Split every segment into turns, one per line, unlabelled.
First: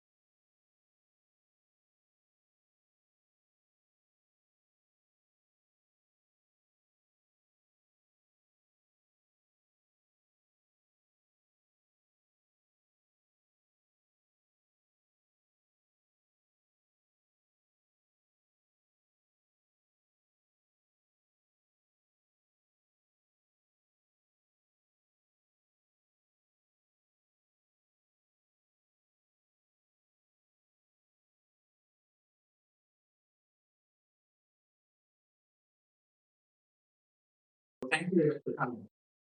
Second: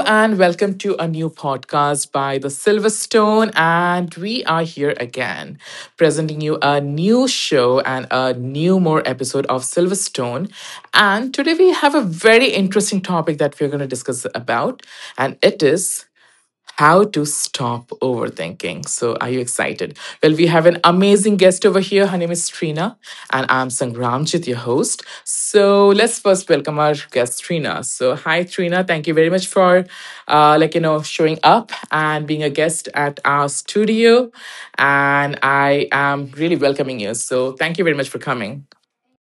and welcome to a new podcast by the Silverstone. And we are here again, presenting you a new show and a new more episode of Silverstone. And today we have a very interesting topic that we're going to discuss about, and it is how to stop overthinking. So, are you excited? Well, we have an amazing guest over here. Her name is Trina, and I'm Sangramjit, your host. So, let's first welcome our guest, Trina. So, hi, Trina. Thank you very much for, showing up and being a guest at our studio. And I am really welcoming you. So, thank you very much for coming.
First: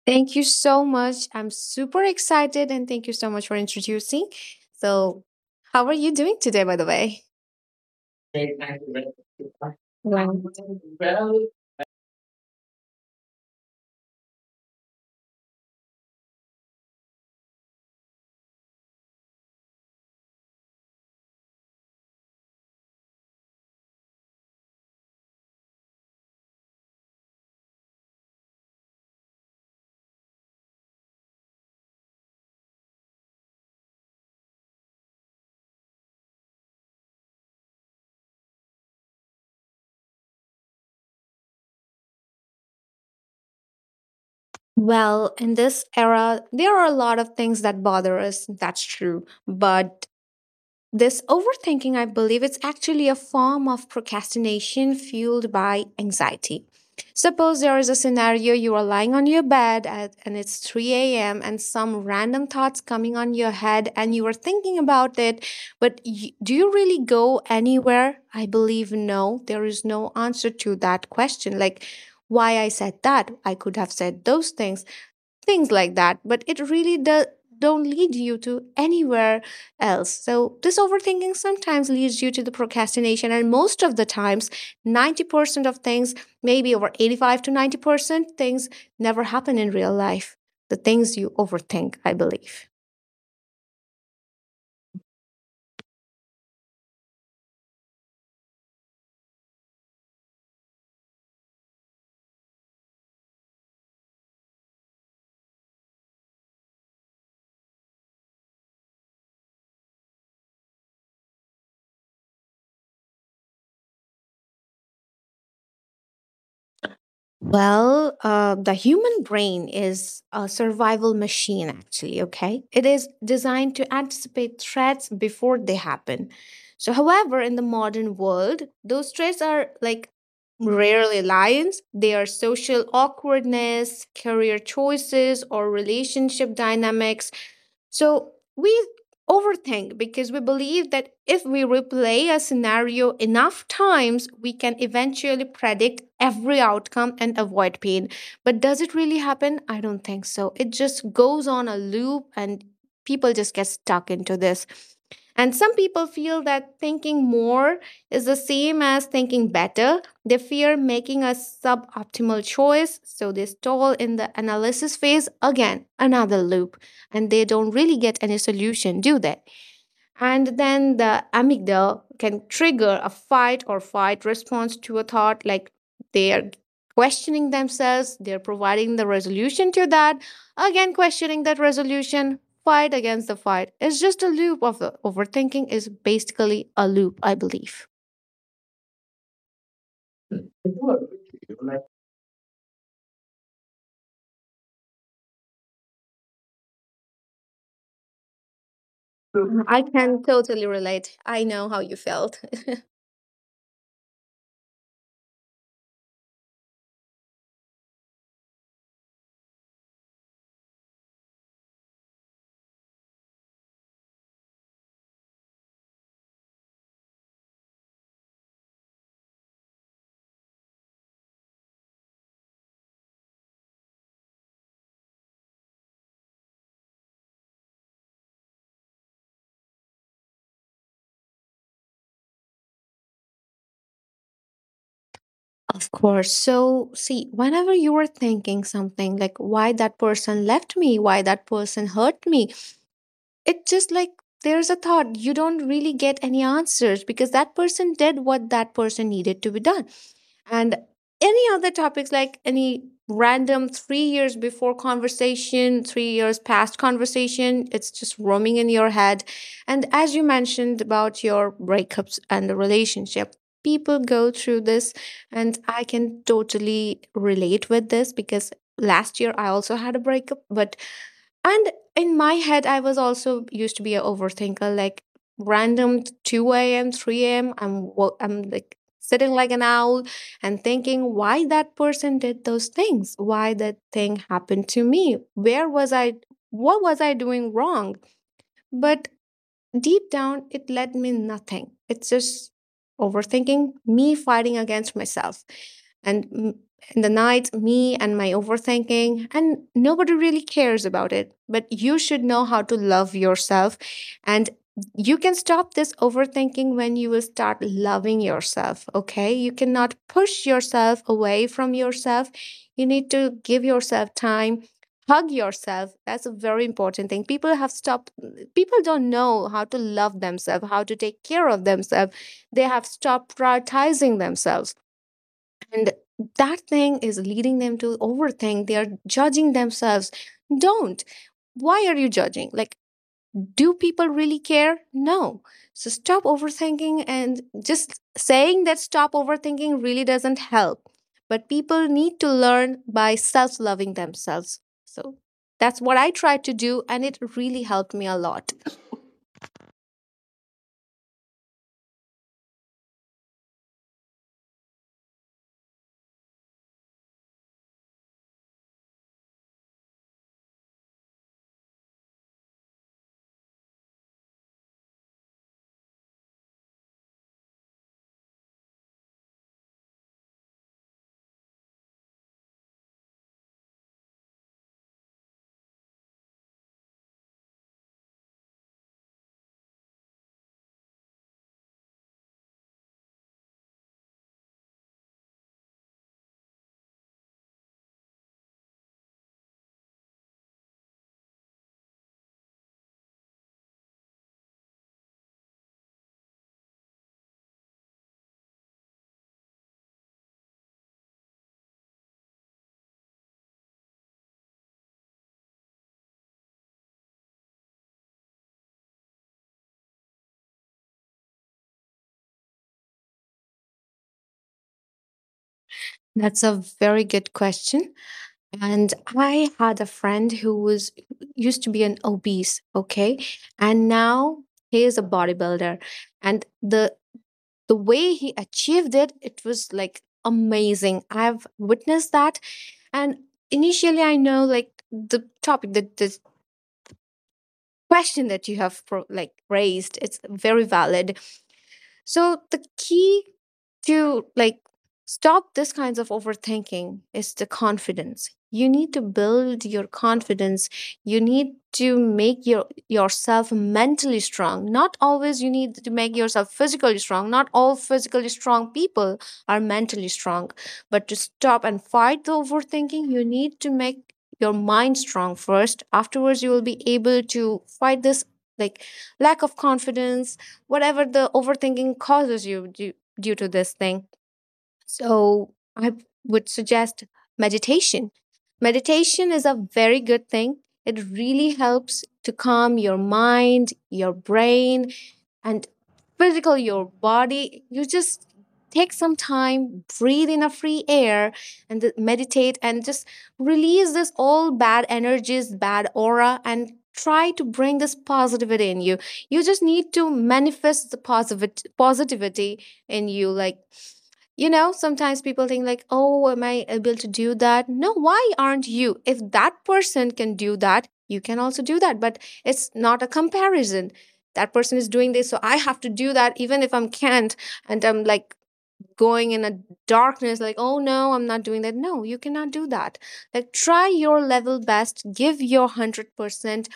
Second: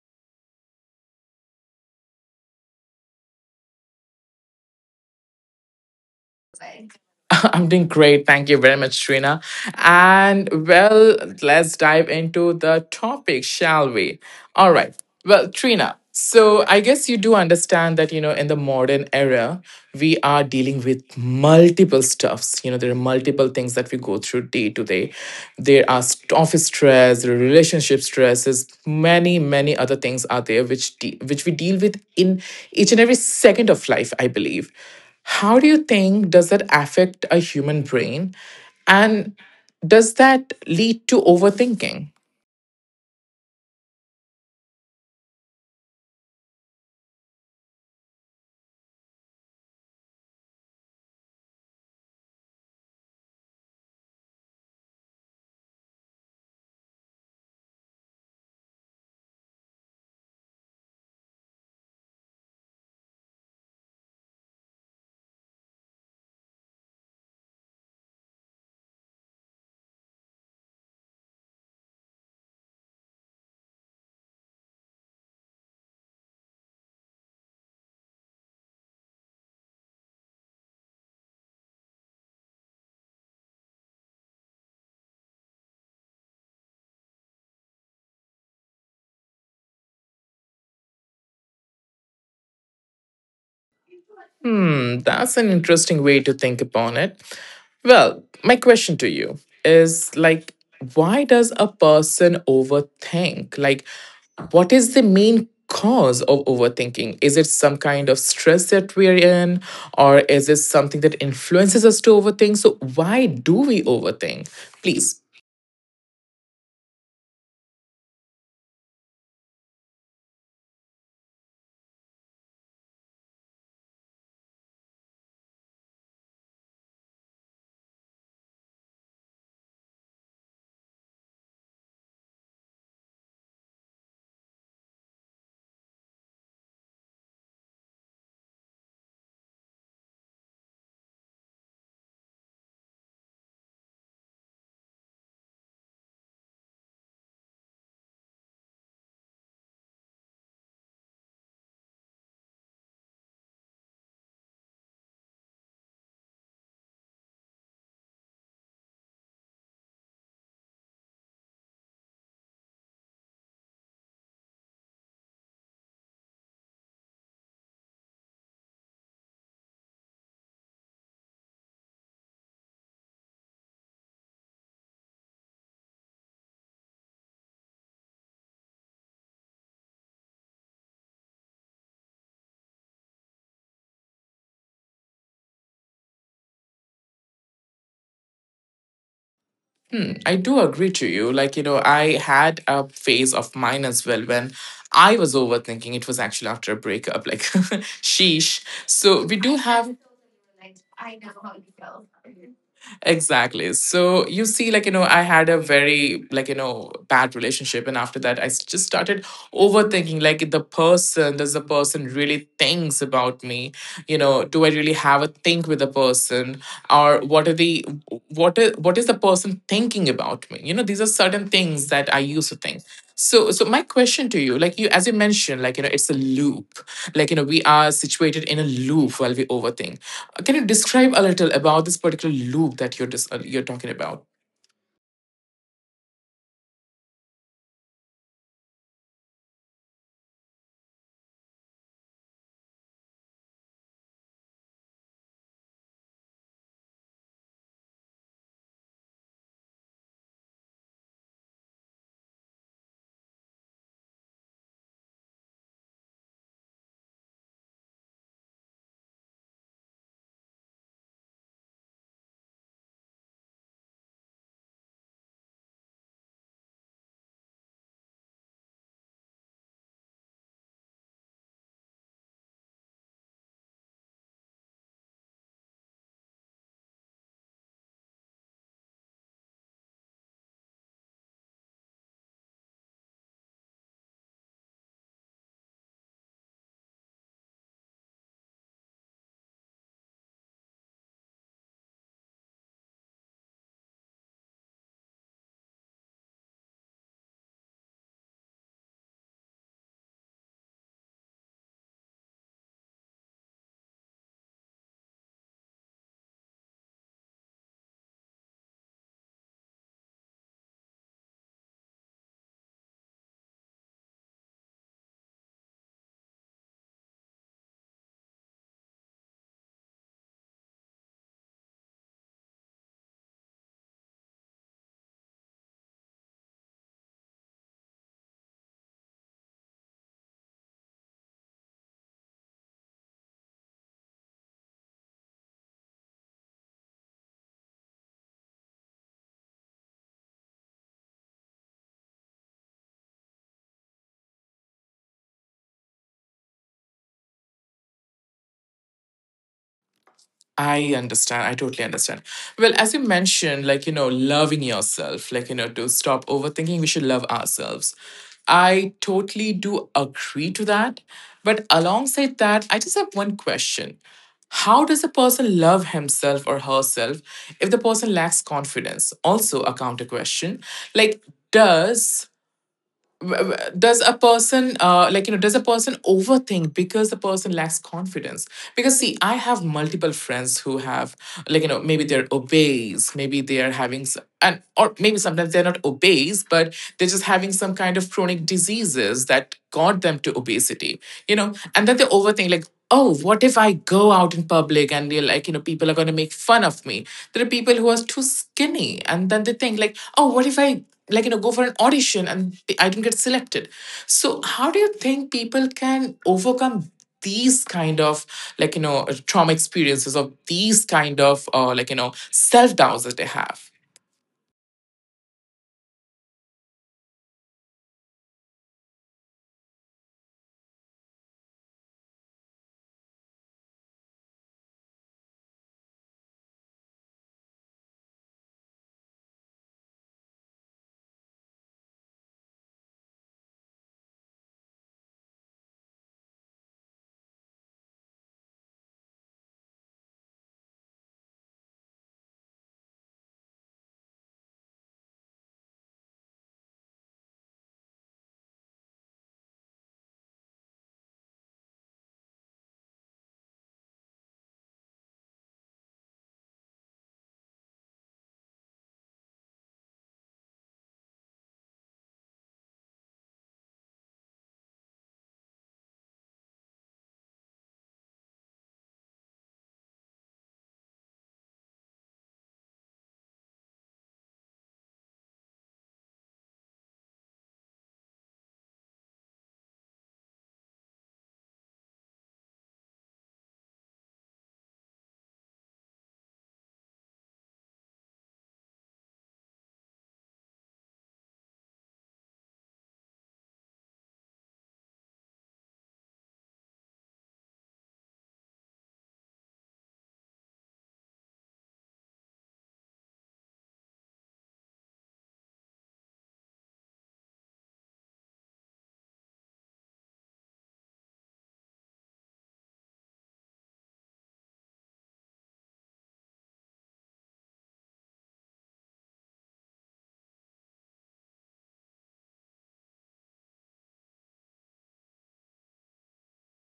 Thank you so much. I'm super excited and thank you so much for introducing. So, how are you doing today, by the way?
I'm doing great. Thank you very much, Trina.
Well,
And well,
well,
let's dive into the topic, shall we? All right. Well, Trina, so I guess you do understand that, you know, in the modern era, we are dealing with multiple stuffs. You know, there are multiple things that we go through day to day. There are office stress, there are relationship stresses, many, many other things are there which which we deal with in each and every second of life, I believe. How do you think does it affect a human brain? And does that lead to overthinking?
Well, in this era, there are a lot of things that bother us. That's true. But This overthinking, I believe, it's actually a form of procrastination fueled by anxiety. Suppose there is a scenario you are lying on your bed at, and it's 3 a.m. and some random thoughts coming on your head and you are thinking about it, but do you really go anywhere? I believe no. There is no answer to that question. Like, why I said that? I could have said those things like that, but it really does don't lead you to anywhere else. So this overthinking sometimes leads you to the procrastination, and most of the times 90% of things, maybe over 85 to 90% things, never happen in real life, the things you overthink, I believe.
Hmm, that's an interesting way to think upon it. Well, my question to you is like, why does a person overthink? Like, what is the main cause of overthinking? Is it some kind of stress that we're in, or is it something that influences us to overthink? So, why do we overthink? Please.
Well, the human brain is a survival machine, actually, okay? It is designed to anticipate threats before they happen. So, however, in the modern world, those threats are like rarely lions. They are social awkwardness, career choices, or relationship dynamics. So we overthink because we believe that if we replay a scenario enough times, we can eventually predict every outcome and avoid pain. But does it really happen? I don't think so. It just goes on a loop, and people just get stuck into this. And some people feel that thinking more is the same as thinking better. They fear making a suboptimal choice, so they stall in the analysis phase again, another loop, and they don't really get any solution, do they? And then the amygdala can trigger a fight or flight response to a thought, like they are questioning themselves, they're providing the resolution to that, again questioning that resolution, fight against the fight. It's just a loop of the overthinking is basically a loop, I believe.
Hmm, I do agree to you. Like, you know, I had a phase of mine as well when I was overthinking. It was actually after a breakup, like, sheesh. So, we do
I
have.
can totally relate. I know how you felt.
Exactly. So you see, like, you know, I had a very, like, you know, bad relationship. And after that, I just started overthinking, like, the person, does the person really thinks about me? You know, do I really have a think with a person, or what is, what is the person thinking about me? You know, these are certain things that I used to think. So, so my question to you, like, you, as you mentioned, like, you know, it's a loop. Like, you know, we are situated in a loop while we overthink. Can you describe a little about this particular loop that you're you're talking about?
Of course. So, see, whenever you are thinking something like why that person left me, why that person hurt me, it just like there's a thought. You don't really get any answers because that person did what that person needed to be done. And any other topics like any random 3 years before conversation, 3 years past conversation. It's just roaming in your head. And as you mentioned about your breakups and the relationship, people go through this, and I can totally relate with this because last year I also had a breakup, but and in my head, I was also used to be an overthinker, like random 2 a.m., 3 a.m. I'm I'm like sitting like an owl and thinking why that person did those things, why that thing happened to me, where was I, what was I doing wrong? But deep down, it led me nothing. It's just overthinking, me fighting against myself. And in the night, me and my overthinking, and nobody really cares about it. But you should know how to love yourself. And you can stop this overthinking when you will start loving yourself. Okay. You cannot push yourself away from yourself. You need to give yourself time, hug yourself. That's a very important thing. People have stopped. People don't know how to love themselves, how to take care of themselves. They have stopped prioritizing themselves. And that thing is leading them to overthink. They are judging themselves. Don't. Why are you judging? Like, do people really care? No. So stop overthinking, and just saying that stop overthinking really doesn't help. But people need to learn by self loving themselves. So that's what I tried to do, and it really helped me a lot.
I understand. I totally understand. Well, as you mentioned, like, you know, loving yourself, like, you know, to stop overthinking, we should love ourselves. I totally do agree to that. But alongside that, I just have one question. How does a person love himself or herself if the person lacks confidence? Also, a counter question. Like, does does a person, like you know, does a person overthink because the person lacks confidence? Because see, I have multiple friends who have, like you know, maybe they're obese, maybe they are having s- and or maybe sometimes they're not obese, but they're just having some kind of chronic diseases that got them to obesity. You know, and then they overthink like, oh, what if I go out in public and they're like, you know, people are going to make fun of me. There are people who are too skinny and then they think like, oh, what if I, like you know, go for an audition and I didn't get selected. So, how do you think people can overcome these kind of, like you know, trauma experiences or these kind of, like you know, self doubts that they have?
That's a very good question. And I had a friend who was used to be an obese, okay? And now he is a bodybuilder. And the way he achieved it, it was like amazing. I've witnessed that. And initially I know, like, the question that you have like raised, it's very valid. So the key to, like, stop this kinds of overthinking is the confidence. You need to build your confidence. You need to make yourself mentally strong. Not always you need to make yourself physically strong. Not all physically strong people are mentally strong. But to stop and fight the overthinking, you need to make your mind strong first. Afterwards, you will be able to fight this, like, lack of confidence, whatever the overthinking causes you due to this thing. So I would suggest meditation. Meditation is a very good thing. It really helps to calm your mind, your brain, and physical your body. You just take some time, breathe in a free air, and meditate and just release this all bad energies, bad aura, and try to bring this positivity in you. You just need to manifest the positive positivity in you. Like, you know, sometimes people think like, "Oh, am I able to do that?" No, why aren't you? If that person can do that, you can also do that, but it's not a comparison. That person is doing this, so I have to do that even if I'm can't, and I'm like going in a darkness like, "Oh no, I'm not doing that." No, you cannot do that. Like try your level best, give your 100%.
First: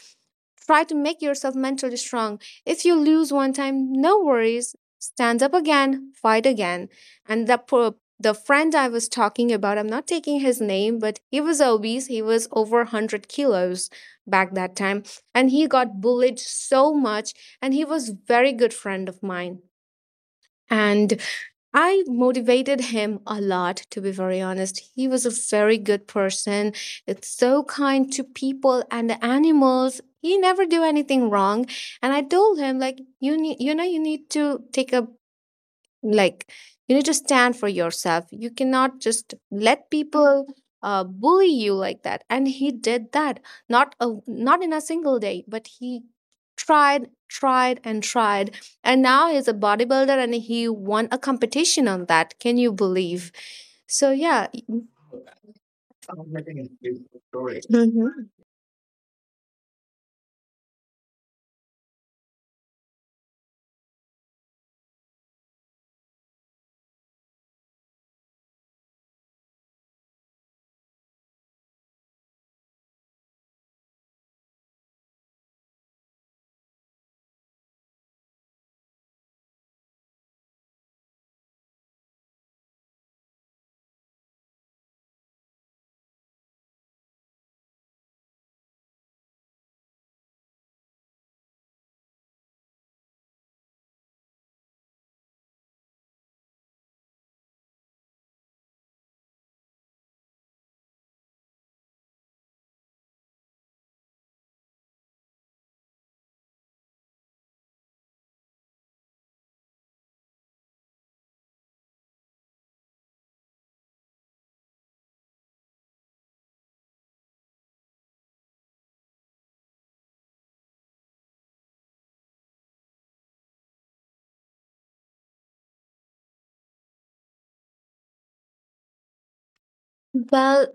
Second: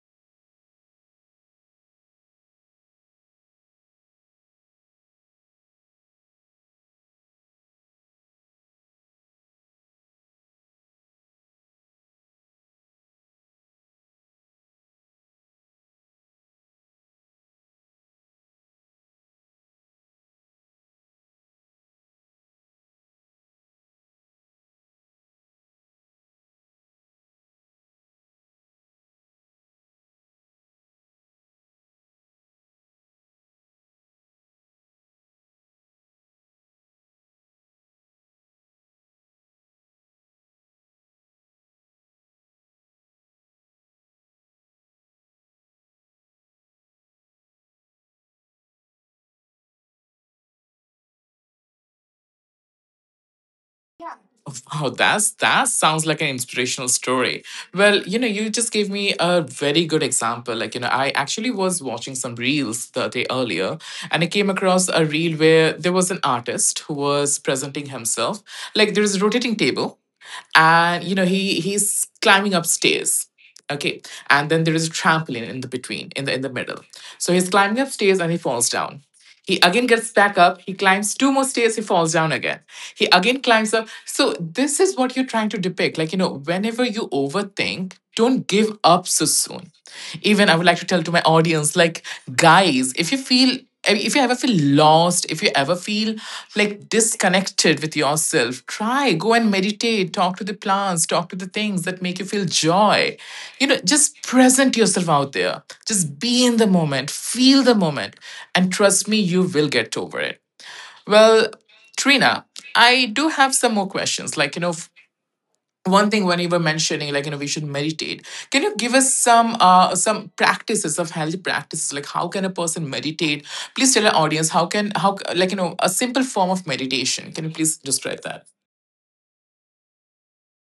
Try to make yourself mentally strong. If you lose one time, no worries. Stand up again, fight again. And the friend I was talking about, I'm not taking his name, but he was obese. He was over 100 kilos back that time. And he got bullied so much. And he was very good friend of mine. And I motivated him a lot, to be very honest. He was a very good person. It's so kind to people and the animals. He never do anything wrong. And I told him, like, you need, you know, you need to take a, like, you need to stand for yourself. You cannot just let people bully you like that. And he did that, not in a single day, but he tried tried and tried. And now he's a bodybuilder, and he won a competition on that. Can you believe? So yeah.
Wow, that's that sounds like an inspirational story. Well,
Mhm.
you know, you just gave me a very good example. Like, you know, I actually was watching some reels the day earlier, and I came across a reel where there was an artist who was presenting himself. Like, there is a rotating table, and you know, he's climbing upstairs. Okay, and then there is a trampoline in the between, in the middle. So he's climbing upstairs and he falls down. He again gets back up. He climbs two more stairs. He falls down again. He again climbs up. So, this is what you're trying to depict. Like, you know, whenever you overthink, don't give up so soon. Even I would like to tell to my audience, like, guys, if you feel, if you ever feel lost, if you ever feel like disconnected with yourself, try, go and meditate, talk to the plants, talk to the things that make you feel joy. You know, just present yourself out there. Just be in the moment, feel the moment, and trust me, you will get over it. Well, Trina, I do have some more questions. Like, you know, one thing when you were mentioning, like you know, we should meditate, can you give us some, uh, some practices of healthy practices? Like, how can a person meditate? Please tell our audience how can, how, like you know, a simple form of meditation, can you please describe that?
Well,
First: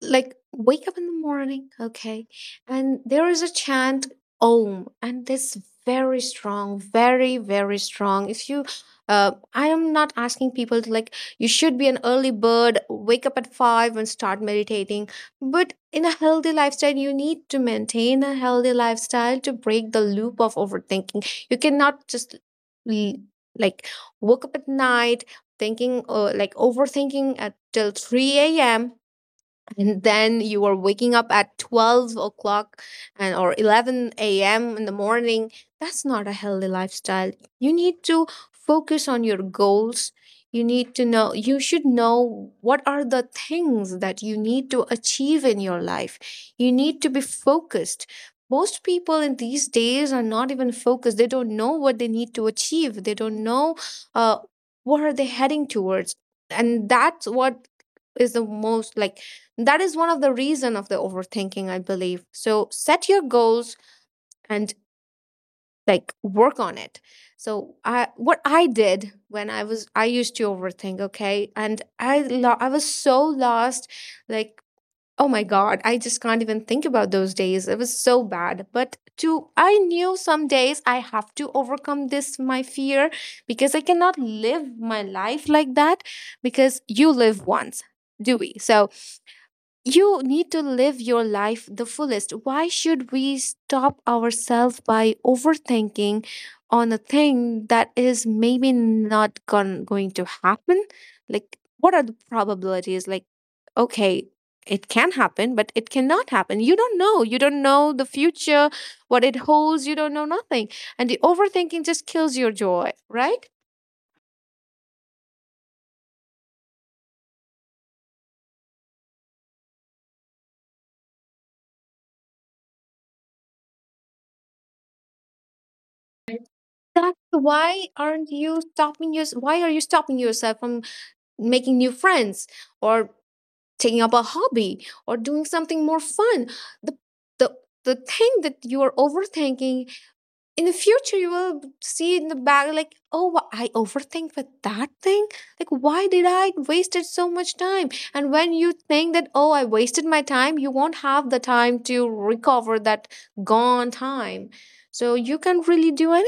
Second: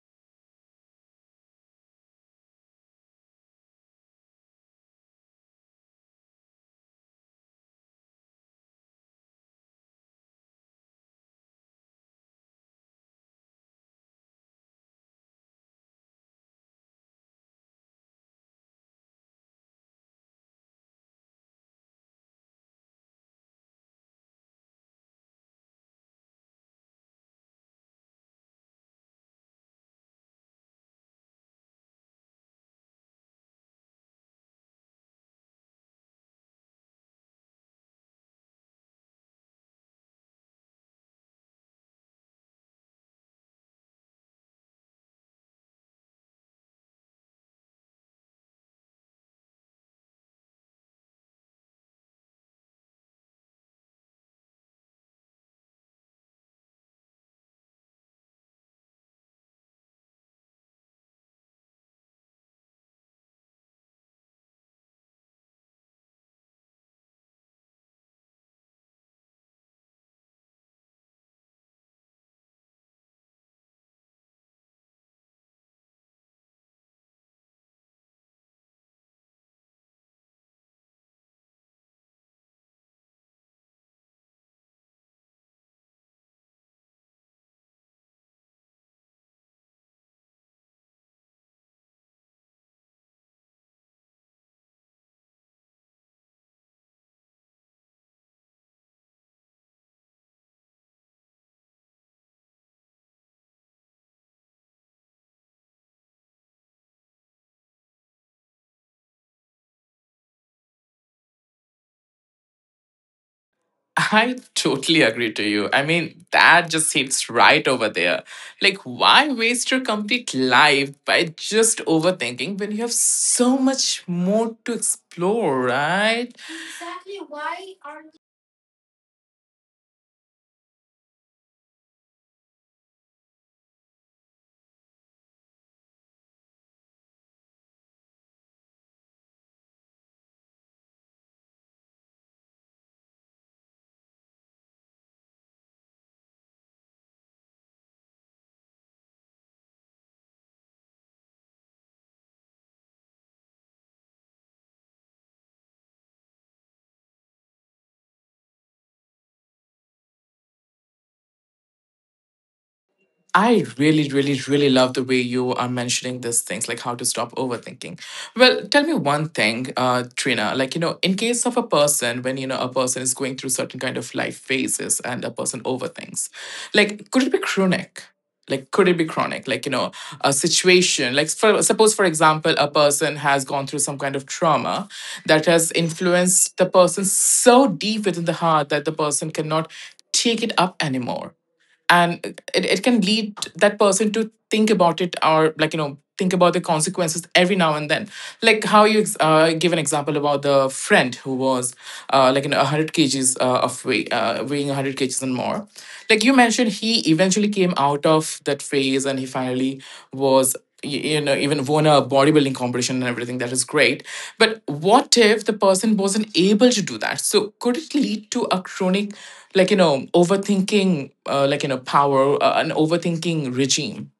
like, wake up in the morning, okay? And there is a chant, om, and this very strong, very very strong. If you, I am not asking people to, like, you should be an early bird, wake up at 5 and start meditating, but in a healthy lifestyle, you need to maintain a healthy lifestyle to break the loop of overthinking. You cannot just l- like woke up at night thinking, like overthinking at till 3 a.m, and then you are waking up at 12 o'clock and or 11 a.m in the morning. That's not a healthy lifestyle. You need to focus on your goals. You need to know, you should know what are the things that you need to achieve in your life. You need to be focused. Most people in these days are not even focused. They don't know what they need to achieve. They don't know, uh, what are they heading towards. And that's what is the most, like, that is one of the reason of the overthinking, I believe. So set your goals, and, like, work on it. So I, what I did when I was, I used to overthink, okay, and I I was so lost, like, oh my god, I just can't even think about those days. It was so bad. But to I knew some days I have to overcome this, my fear, because I cannot live my life like that. Because you live once, do we? So you need to live your life the fullest. Why should we stop ourselves by overthinking on a thing that is maybe not going to happen? Like, what are the probabilities? Like, okay, it can happen, but it cannot happen. You don't know. You don't know the future, what it holds. You don't know nothing. And the overthinking just kills your joy, right?
I totally agree to you. I mean, that just hits right over there. Like, why waste your complete life by just overthinking when you have so much more to explore, right?
That's why aren't you stopping yours? Why are you stopping yourself from making new friends? Or taking up a hobby or doing something more fun. The the the thing that you are overthinking in the future, you will see in the back, like, oh I overthink with that thing. Like, why did I wasted so much time? And when you think that, oh, I wasted my time, you won't have the time to recover that gone time. So you can really do.
I really, really, really love the way you are mentioning these things, like how to stop overthinking. Well, tell me one thing, Trina. Like you know, in case of a person, when you know a person is going through certain kind of life phases, and a person overthinks, like could it be chronic? Like could it be chronic? Like you know, a situation. Like for suppose, for example, a person has gone through some kind of trauma that has influenced the person so deep within the heart that the person cannot take it up anymore, and it can lead that person to think about it or, like you know, think about the consequences every now and then. Like how you, give an example about the friend who was, like in 100 kg kgs, of weight, weighing 100 kg kgs and more. Like you mentioned, he eventually came out of that phase and he finally was you know, even won a bodybuilding competition and everything, that is great. But what if the person wasn't able to do that? So could it lead to a chronic, like you know, overthinking, like you know, power, an overthinking regime?